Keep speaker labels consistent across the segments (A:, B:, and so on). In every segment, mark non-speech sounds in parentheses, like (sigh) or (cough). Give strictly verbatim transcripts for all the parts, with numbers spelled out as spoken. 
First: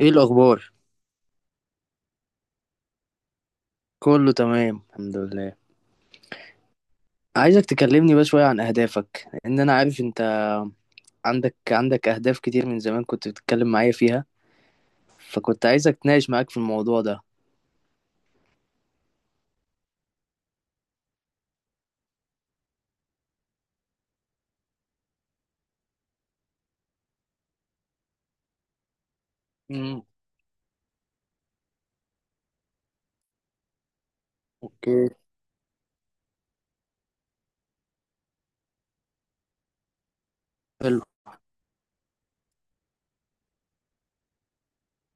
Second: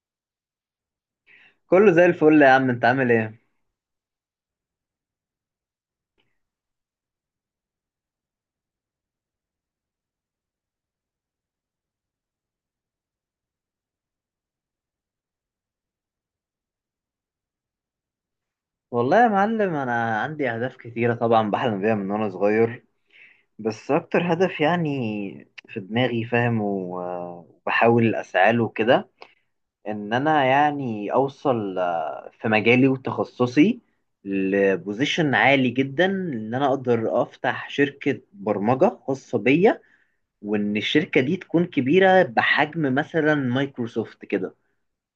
A: ايه الاخبار؟
B: كله زي الفل يا عم، انت عامل ايه؟
A: كله تمام، الحمد لله. عايزك تكلمني بقى شويه عن اهدافك، لان انا عارف انت عندك عندك اهداف كتير، من زمان كنت بتتكلم معايا فيها، فكنت عايزك اتناقش معاك في الموضوع ده.
B: والله يا معلم، انا عندي اهداف كتيره طبعا، بحلم بيها من وانا صغير. بس اكتر هدف يعني في دماغي، فاهم؟ و- وبحاول اسعى له كده.
A: امم.
B: ان انا يعني اوصل آه، في مجالي وتخصصي
A: اوكي.
B: لبوزيشن عالي جدا، ان انا اقدر افتح شركه برمجه خاصه بيا، وان
A: حلو.
B: الشركه دي تكون كبيره بحجم مثلا مايكروسوفت كده.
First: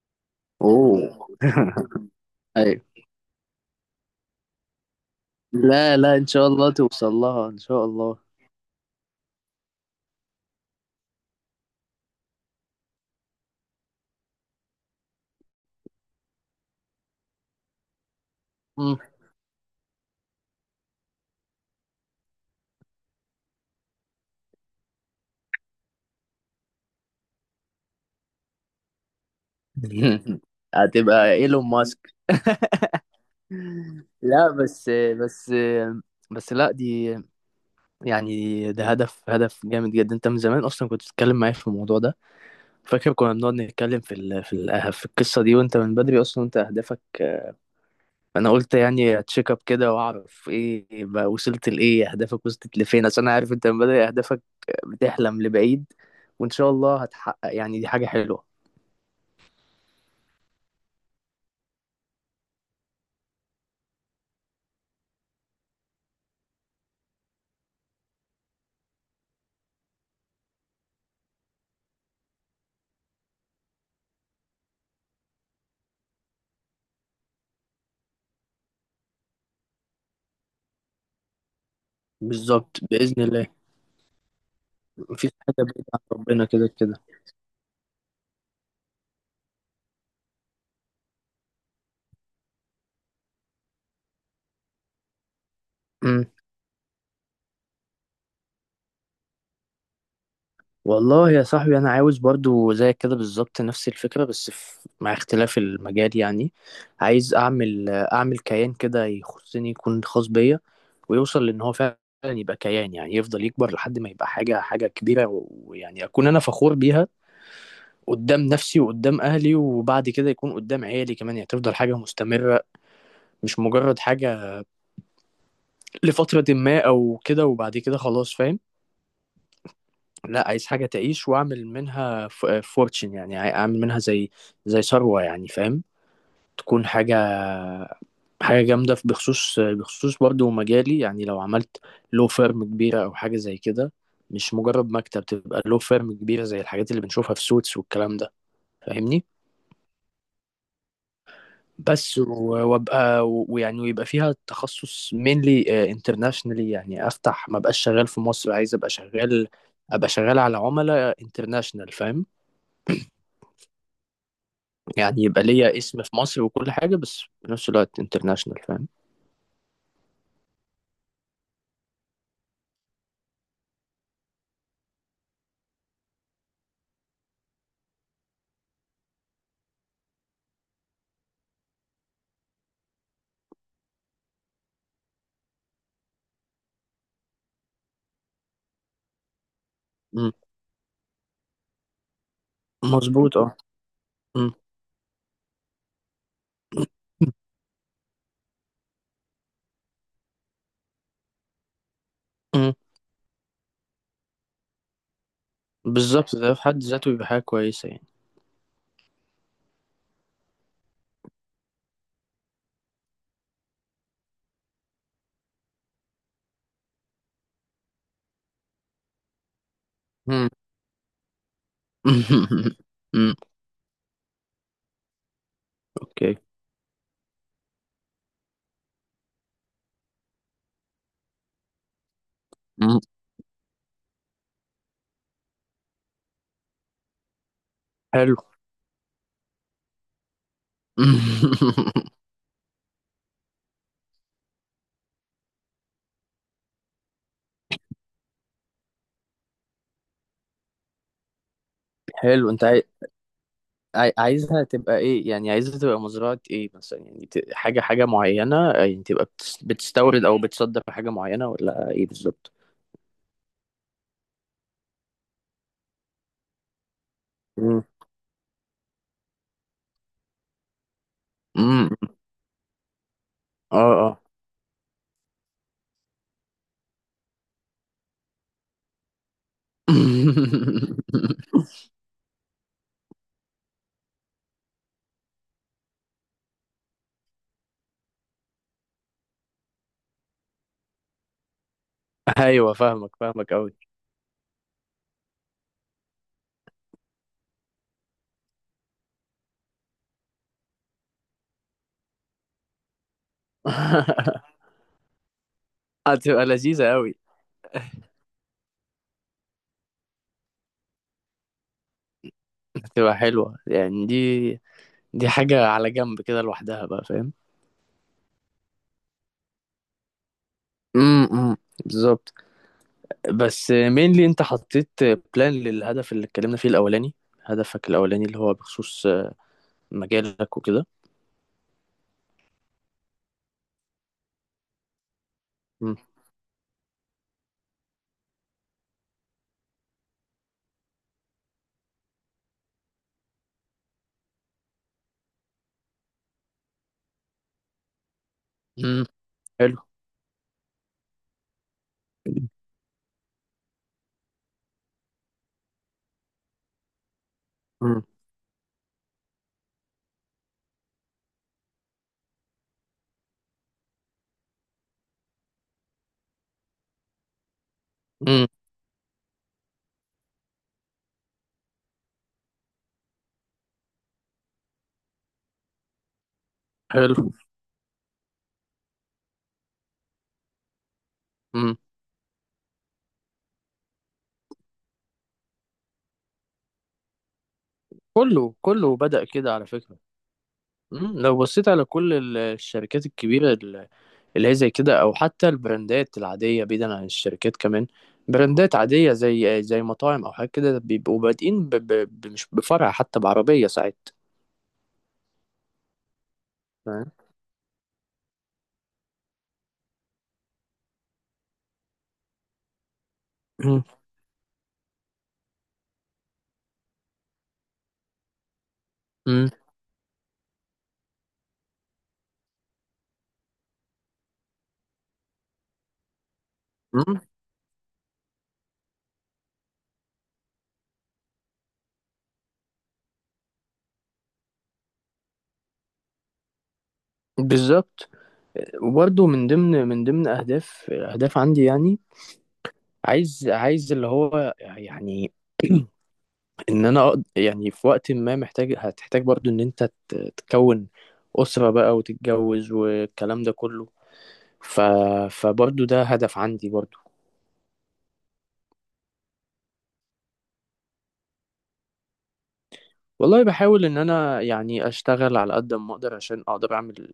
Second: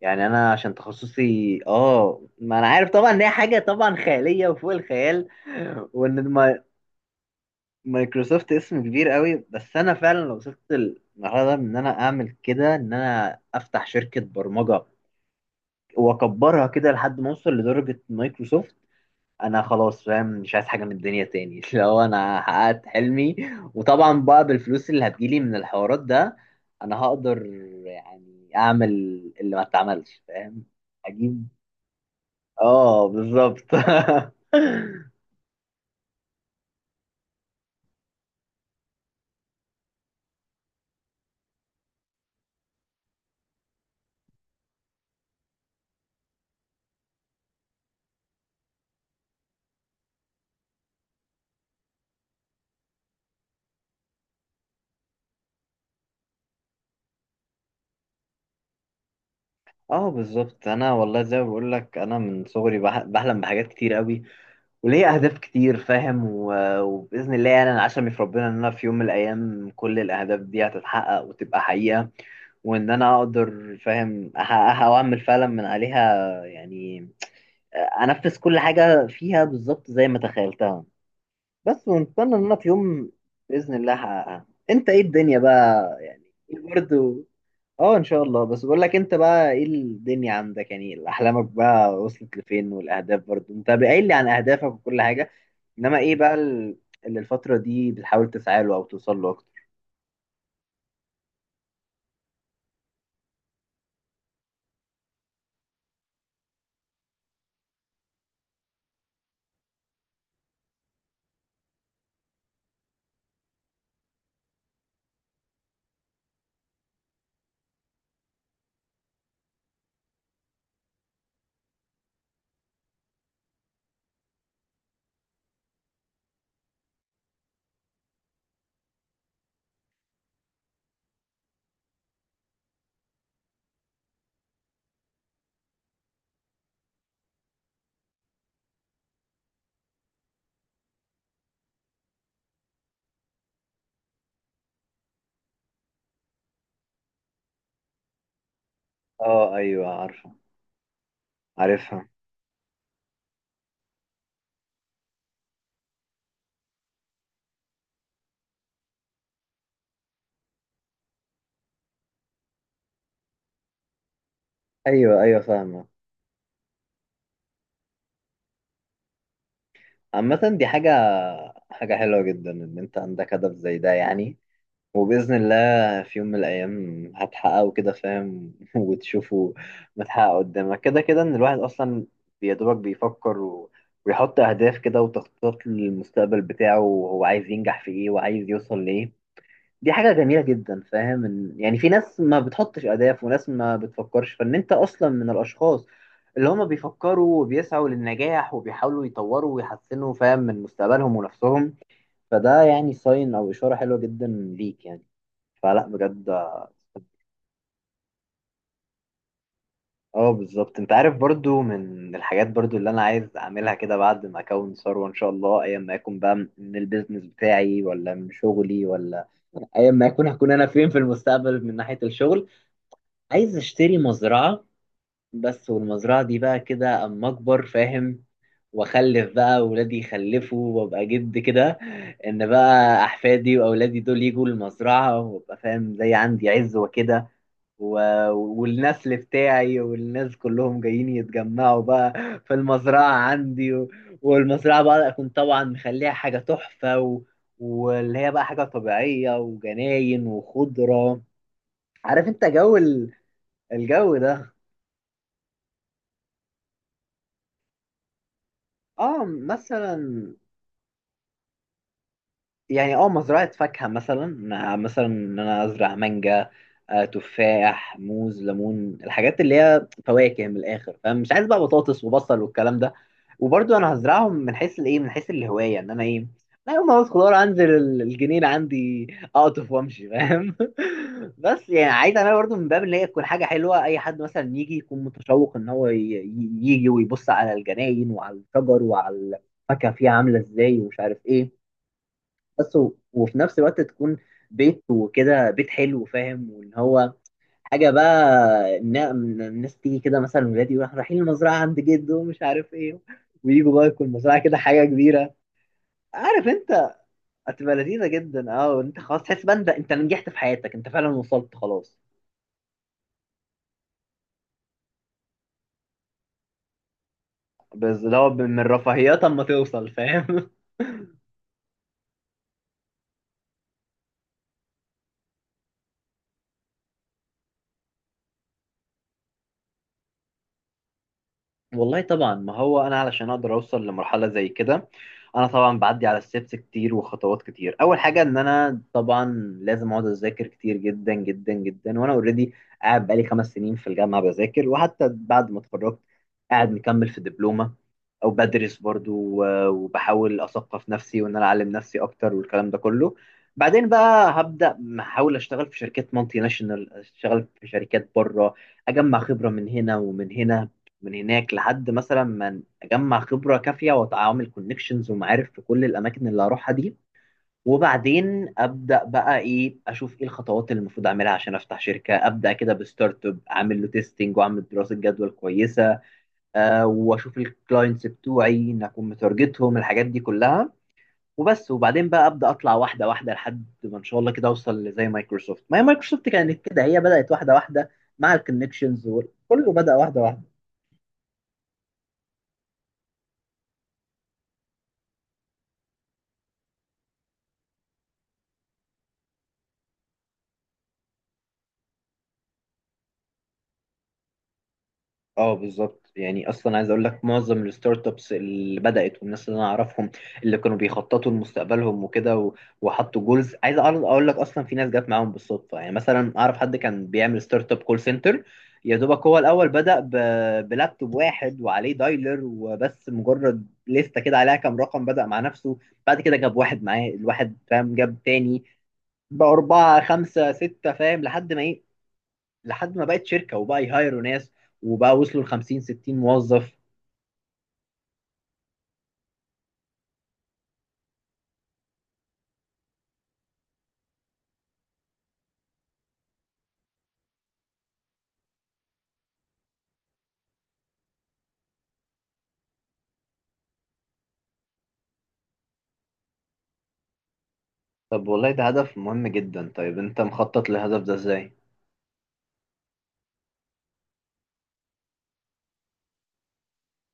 B: يعني انا عشان
A: اوه.
B: تخصصي
A: (laughs)
B: اه ما انا
A: ايوه.
B: عارف طبعا ان هي حاجه طبعا خياليه وفوق الخيال.
A: لا، لا،
B: وان
A: ان شاء
B: الما-
A: الله توصل لها ان شاء الله.
B: مايكروسوفت اسم كبير قوي، بس انا فعلا لو وصلت المرحله ده، ان انا اعمل كده، ان انا افتح شركه برمجه واكبرها كده لحد ما اوصل لدرجه مايكروسوفت،
A: امم.
B: انا خلاص فاهم، مش عايز حاجه من الدنيا تاني (laughs) لو انا حققت حلمي. وطبعا بقى بالفلوس اللي هتجيلي من الحوارات ده، انا هقدر يعني اعمل اللي ما اتعملش،
A: (laughs)
B: فاهم؟
A: هتبقى
B: اجيب.
A: ايلون ماسك. (laughs)
B: اه بالظبط (laughs)
A: لا، بس بس، بس لا، دي يعني ده هدف هدف جامد جدا. انت من زمان اصلا كنت بتتكلم معايا في الموضوع ده. فاكر كنا بنقعد نتكلم في ال في ال آه، في القصة دي، وانت من بدري اصلا، انت اهدافك، آه، انا قلت يعني اتشيك اب كده، واعرف ايه بقى، وصلت لايه، اهدافك وصلت لفين، عشان انا عارف انت من بدري اهدافك بتحلم لبعيد، وان شاء الله هتحقق، يعني دي حاجة حلوة.
B: اه بالظبط، انا والله زي ما بقول لك، انا من صغري بح- بحلم بحاجات كتير قوي، وليا اهداف كتير فاهم، و- وباذن الله يعني انا عشمي في ربنا ان انا في يوم من الايام كل الاهداف دي هتتحقق وتبقى حقيقه، وان انا اقدر فاهم احققها واعمل فعلا من عليها، يعني انفذ كل حاجه فيها بالظبط زي ما تخيلتها. بس ونتمنى ان انا في
A: بالظبط
B: يوم
A: بإذن الله.
B: باذن الله هحققها. انت ايه
A: مفيش
B: الدنيا
A: حاجة بعيدة
B: بقى
A: عن
B: يعني
A: ربنا،
B: ايه
A: كده كده.
B: برضه؟ اه ان شاء الله. بس بقول لك انت بقى، ايه الدنيا عندك؟ يعني احلامك بقى وصلت لفين؟ والاهداف برضو انت قايل لي عن اهدافك وكل حاجه، انما ايه
A: مم.
B: بقى ال- اللي الفتره دي بتحاول تسعى له او توصل له اكتر؟
A: والله يا صاحبي، انا عاوز برضو زي كده بالظبط، نفس الفكره بس في مع اختلاف المجال يعني. عايز اعمل اعمل كيان كده يخصني، يكون خاص بيا، ويوصل لان هو فعلا يبقى كيان، يعني يفضل يكبر لحد ما يبقى حاجه حاجه كبيره، و- ويعني اكون انا فخور بيها قدام نفسي وقدام اهلي، وبعد كده يكون قدام عيالي كمان، يعني تفضل حاجه مستمره، مش مجرد حاجه لفتره ما او كده، وبعد كده خلاص فاهم. لا، عايز حاجة تعيش واعمل منها فورتشن، يعني عاي- اعمل منها زي زي ثروة يعني فاهم، تكون حاجة حاجة جامدة في- بخصوص بخصوص برضو مجالي، يعني لو عملت لو فيرم كبيرة او حاجة زي كده، مش مجرد مكتب، تبقى لو فيرم كبيرة زي الحاجات اللي بنشوفها في سوتس والكلام ده، فاهمني؟
B: اه ايوه، عارفه. عارفها.
A: بس و- وابقى ويعني ويبقى فيها تخصص mainly انترناشونالي، يعني افتح، ما بقاش شغال في مصر، عايز ابقى شغال ابقى شغال على عملاء انترناشونال فاهم،
B: ايوه
A: يعني
B: ايوه،
A: يبقى ليا
B: فاهمه.
A: اسم في مصر وكل حاجة، بس في نفس الوقت انترناشونال فاهم.
B: عامه دي حاجه حاجه حلوه جدا ان انت عندك هدف زي ده، يعني وبإذن الله في يوم من الأيام هتحققوا كده فاهم (laughs) وتشوفوا متحقق قدامك كده. كده إن الواحد أصلا يا دوبك بيفكر و... ويحط أهداف كده، وتخطيط للمستقبل بتاعه، وهو عايز ينجح في إيه وعايز يوصل لإيه، دي حاجة
A: مم.
B: جميلة جدا فاهم. إن- يعني في ناس ما بتحطش أهداف،
A: مظبوط،
B: وناس
A: اه.
B: ما بتفكرش،
A: مم.
B: فإن أنت أصلا من الأشخاص اللي هما بيفكروا وبيسعوا للنجاح، وبيحاولوا يطوروا ويحسنوا فاهم من مستقبلهم ونفسهم، فده
A: مم.
B: يعني ساين أو إشارة حلوة جدا ليك يعني فلا بجد.
A: بالظبط، ده في حد ذاته يبقى حاجة كويسة يعني.
B: اه بالظبط. انت عارف برضو من الحاجات برضو اللي انا عايز اعملها كده بعد ما اكون ثروة ان شاء الله، ايا ما يكون بقى من البيزنس بتاعي ولا من شغلي، ولا ايا ما يكون
A: مم.
B: هكون انا فين في المستقبل من ناحية الشغل،
A: (laughs) مم.
B: عايز اشتري مزرعة. بس والمزرعة
A: اوكي.
B: دي بقى كده اما اكبر فاهم، واخلف بقى ولادي يخلفوا، وابقى جد كده، ان بقى
A: مم.
B: احفادي واولادي دول يجوا المزرعة، وابقى فاهم زي عندي عزوة كده، و...
A: حلو.
B: والنسل بتاعي والناس كلهم جايين يتجمعوا
A: (laughs)
B: بقى في المزرعة عندي. و... والمزرعة بقى أكون طبعا مخليها حاجة تحفة، و... واللي هي بقى حاجة طبيعية، وجناين وخضرة، عارف انت
A: حلو، انت
B: جو
A: عاي...
B: ال...
A: عاي...
B: الجو ده.
A: عايزها تبقى ايه، يعني عايزها تبقى مزرعة ايه مثلا، يعني ت... حاجة حاجة معينة، يعني
B: اه
A: تبقى بتس...
B: مثلا،
A: بتستورد او بتصدر حاجة معينة، ولا ايه بالظبط؟
B: يعني اه مزرعة فاكهة مثلا، آه، مثلا ان انا ازرع مانجا، آه،
A: مم.
B: تفاح، موز، ليمون، الحاجات اللي هي فواكه، من الاخر فمش عايز بقى
A: مم.
B: بطاطس وبصل والكلام ده. وبرضو
A: اه.
B: انا
A: اه.
B: هزرعهم من حيث الايه، من حيث الهواية، ان انا ايه، لا يوم ما عاوز خضار انزل ال- الجنينة عندي اقطف وامشي، فاهم؟ (laughs) بس
A: (laughs)
B: يعني عايز انا برضو من باب اللي هي تكون حاجة حلوة، اي حد مثلا يجي يكون متشوق ان هو ي- ي- يجي ويبص على الجناين وعلى الشجر وعلى الفاكهة فيها عاملة ازاي، ومش عارف ايه.
A: ايوه
B: بس و-
A: فاهمك
B: وفي
A: فاهمك
B: نفس
A: قوي.
B: الوقت تكون بيت، وكده بيت حلو، فاهم؟ وان هو حاجه بقى إن- إن الناس تيجي كده مثلا، ولادي يروحوا رايحين المزرعه عند جده، ومش عارف ايه، ويجوا بقى يكون المزرعه كده
A: (laughs)
B: حاجه كبيره.
A: هتبقى
B: عارف انت،
A: لذيذة أوي.
B: هتبقى لذيذه جدا. اه، وانت خلاص تحس بقى انت، انت نجحت في حياتك، انت فعلا وصلت خلاص.
A: هتبقى حلوة، يعني دي دي حاجة على جنب كده لوحدها بقى فاهم.
B: بس ده هو من رفاهيات اما توصل، فاهم؟
A: امم. بالظبط. بس مينلي انت حطيت بلان للهدف اللي اتكلمنا فيه الأولاني، هدفك الأولاني اللي هو بخصوص مجالك وكده.
B: والله طبعا، ما هو انا علشان اقدر اوصل لمرحله زي كده، انا طبعا
A: امم.
B: بعدي على ستيبس كتير وخطوات كتير. اول حاجه، ان انا طبعا لازم اقعد اذاكر كتير جدا جدا جدا، وانا اوريدي قاعد بقالي خمس سنين في الجامعه بذاكر، وحتى بعد ما اتخرجت قاعد مكمل في دبلومه او بدرس
A: أمم.
B: برضو، و-
A: حلو.
B: وبحاول اثقف نفسي وان انا اعلم نفسي اكتر، والكلام ده كله. بعدين بقى هبدا احاول اشتغل في شركات مالتي ناشونال، اشتغل في
A: امم.
B: شركات بره، اجمع خبره من هنا ومن هنا من هناك، لحد مثلا ما اجمع خبره كافيه واتعامل كونكشنز ومعارف في كل الاماكن اللي هروحها دي.
A: أمم.
B: وبعدين ابدا بقى ايه، اشوف ايه الخطوات اللي المفروض اعملها عشان افتح شركه، ابدا كده بستارت اب، اعمل له تيستنج، واعمل دراسه جدوى كويسه، أه
A: حلو.
B: واشوف الكلاينتس بتوعي ان اكون متارجتهم، الحاجات دي كلها، وبس.
A: امم.
B: وبعدين بقى ابدا اطلع واحده واحده لحد ما ان شاء الله كده اوصل لزي مايكروسوفت، ما هي مايكروسوفت كانت كده، هي بدات واحده واحده مع
A: كله كله
B: الكونكشنز،
A: بدأ كده على
B: كله بدا
A: فكرة.
B: واحده واحده.
A: امم. لو بصيت على كل ال- الشركات الكبيرة اللي هي زي كده، او حتى البراندات العاديه بعيدا عن الشركات كمان، براندات عاديه زي زي مطاعم او حاجه كده، بيبقوا بادئين ب... ب... ب- مش بفرع حتى، بعربيه ساعات.
B: اه بالظبط، يعني اصلا عايز اقول
A: فاهم؟
B: لك معظم الستارت ابس اللي بدات، والناس اللي انا اعرفهم اللي كانوا بيخططوا لمستقبلهم وكده، و- وحطوا جولز، عايز
A: مم.
B: اعرض اقول لك، اصلا في ناس جت معاهم بالصدفه. يعني مثلا اعرف حد كان بيعمل ستارت اب كول سنتر، يا دوبك هو
A: مم.
B: الاول بدا ب- بلابتوب واحد وعليه دايلر وبس، مجرد لسته كده عليها كام رقم، بدا مع نفسه. بعد كده جاب واحد معاه
A: مم.
B: الواحد، فاهم؟ جاب تاني، بأربعة خمسة ستة، فاهم؟ لحد ما إيه، لحد ما بقت شركه، وبقى يهايروا ناس، وبقى وصلوا ل خمسين ستين موظف.
A: بالظبط، وبرده من ضمن من ضمن اهداف اهداف عندي يعني، عايز عايز اللي هو يعني (clears throat) ان انا أقد- يعني في وقت ما محتاج هتحتاج برضو، ان انت ت- تكون اسره بقى وتتجوز والكلام ده كله، ف... فبرضو ده هدف عندي برضو.
B: طب والله ده هدف مهم جدا. طيب انت مخطط للهدف ده ازاي؟
A: والله بحاول ان انا يعني اشتغل على قد ما اقدر، عشان اقدر اعمل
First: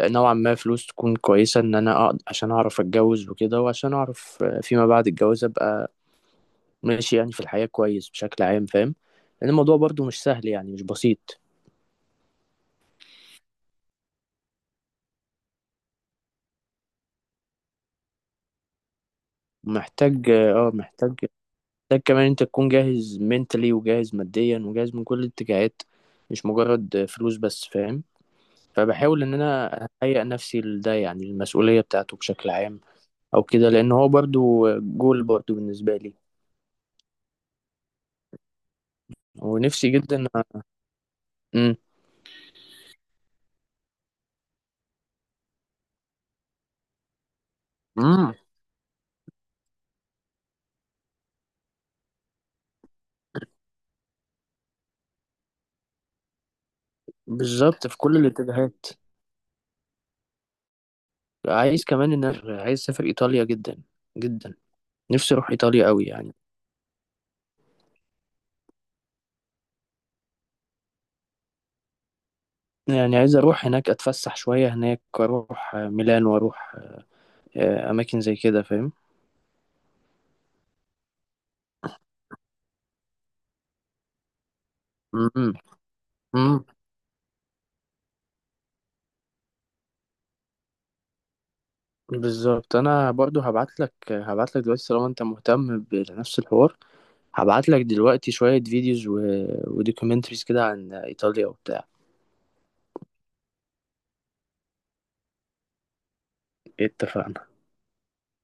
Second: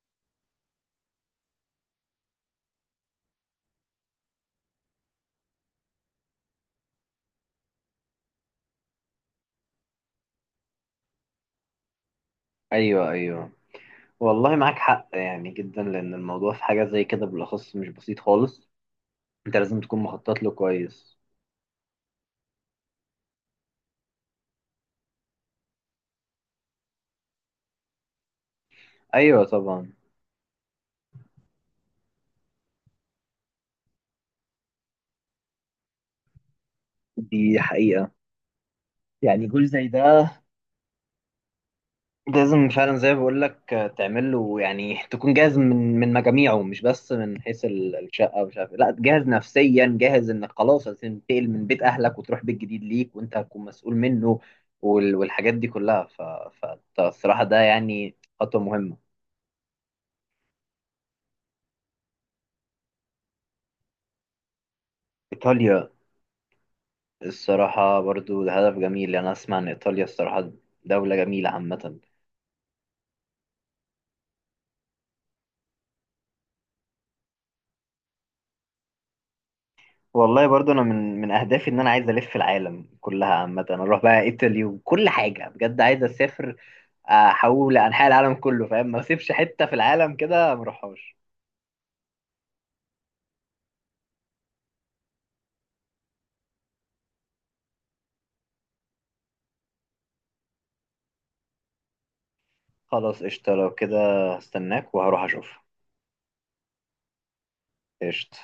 A: نوعا ما فلوس تكون كويسه، ان انا أقدر عشان اعرف اتجوز وكده، وعشان اعرف فيما بعد الجواز ابقى ماشي، يعني في الحياه كويس بشكل عام فاهم، لان الموضوع برضو مش سهل، يعني مش بسيط.
B: ايوه ايوه. والله معاك حق يعني جدا، لان الموضوع في حاجة زي كده بالاخص مش بسيط خالص، انت لازم تكون
A: محتاج
B: مخطط له
A: اه محتاج
B: كويس.
A: محتاج كمان انت تكون جاهز منتلي، وجاهز ماديا، وجاهز من كل الاتجاهات، مش مجرد فلوس بس فاهم، فبحاول ان
B: ايوه
A: انا
B: طبعا.
A: اهيئ نفسي لده، يعني المسؤوليه بتاعته بشكل عام او كده، لان هو برضو جول برضو بالنسبه لي
B: دي حقيقه، يعني جول زي
A: ونفسي جدا.
B: ده
A: امم.
B: لازم فعلا زي ما بقول لك تعمل له، يعني تكون جاهز من من مجاميعه، مش بس من حيث ال-
A: امم.
B: الشقه ومش عارف إيه. لا، جاهز نفسيا، جاهز انك خلاص هتنتقل من بيت اهلك وتروح بيت جديد ليك وانت هتكون مسؤول منه، وال- والحاجات دي كلها، ف- فالصراحه ده
A: بالظبط في
B: يعني
A: كل
B: خطوه
A: الاتجاهات.
B: مهمه.
A: عايز كمان ان أنا- عايز اسافر ايطاليا جدا جدا، نفسي اروح ايطاليا
B: ايطاليا؟
A: قوي يعني،
B: الصراحه برضو ده هدف جميل، يعني انا اسمع ان ايطاليا الصراحه دوله جميله عامه.
A: يعني عايز اروح هناك اتفسح شويه هناك، واروح ميلان، واروح آه، اماكن زي كده فاهم.
B: والله برضو انا من من اهدافي ان انا عايز الف العالم كلها عامه، انا اروح بقى ايطاليا وكل حاجه،
A: امم.
B: بجد عايز اسافر
A: امم.
B: احول لانحاء العالم كله، فاهم؟ ما اسيبش حته في العالم كده ما اروحهاش.
A: بالظبط، انا برضو هبعت لك هبعت لك دلوقتي طالما انت مهتم بنفس الحوار، هبعت لك دلوقتي شويه فيديوز و... ودوكيومنتريز كده عن ايطاليا وبتاع.
B: خلاص قشطه، لو كده هستناك وهروح اشوف.
A: اتفقنا.
B: قشطه.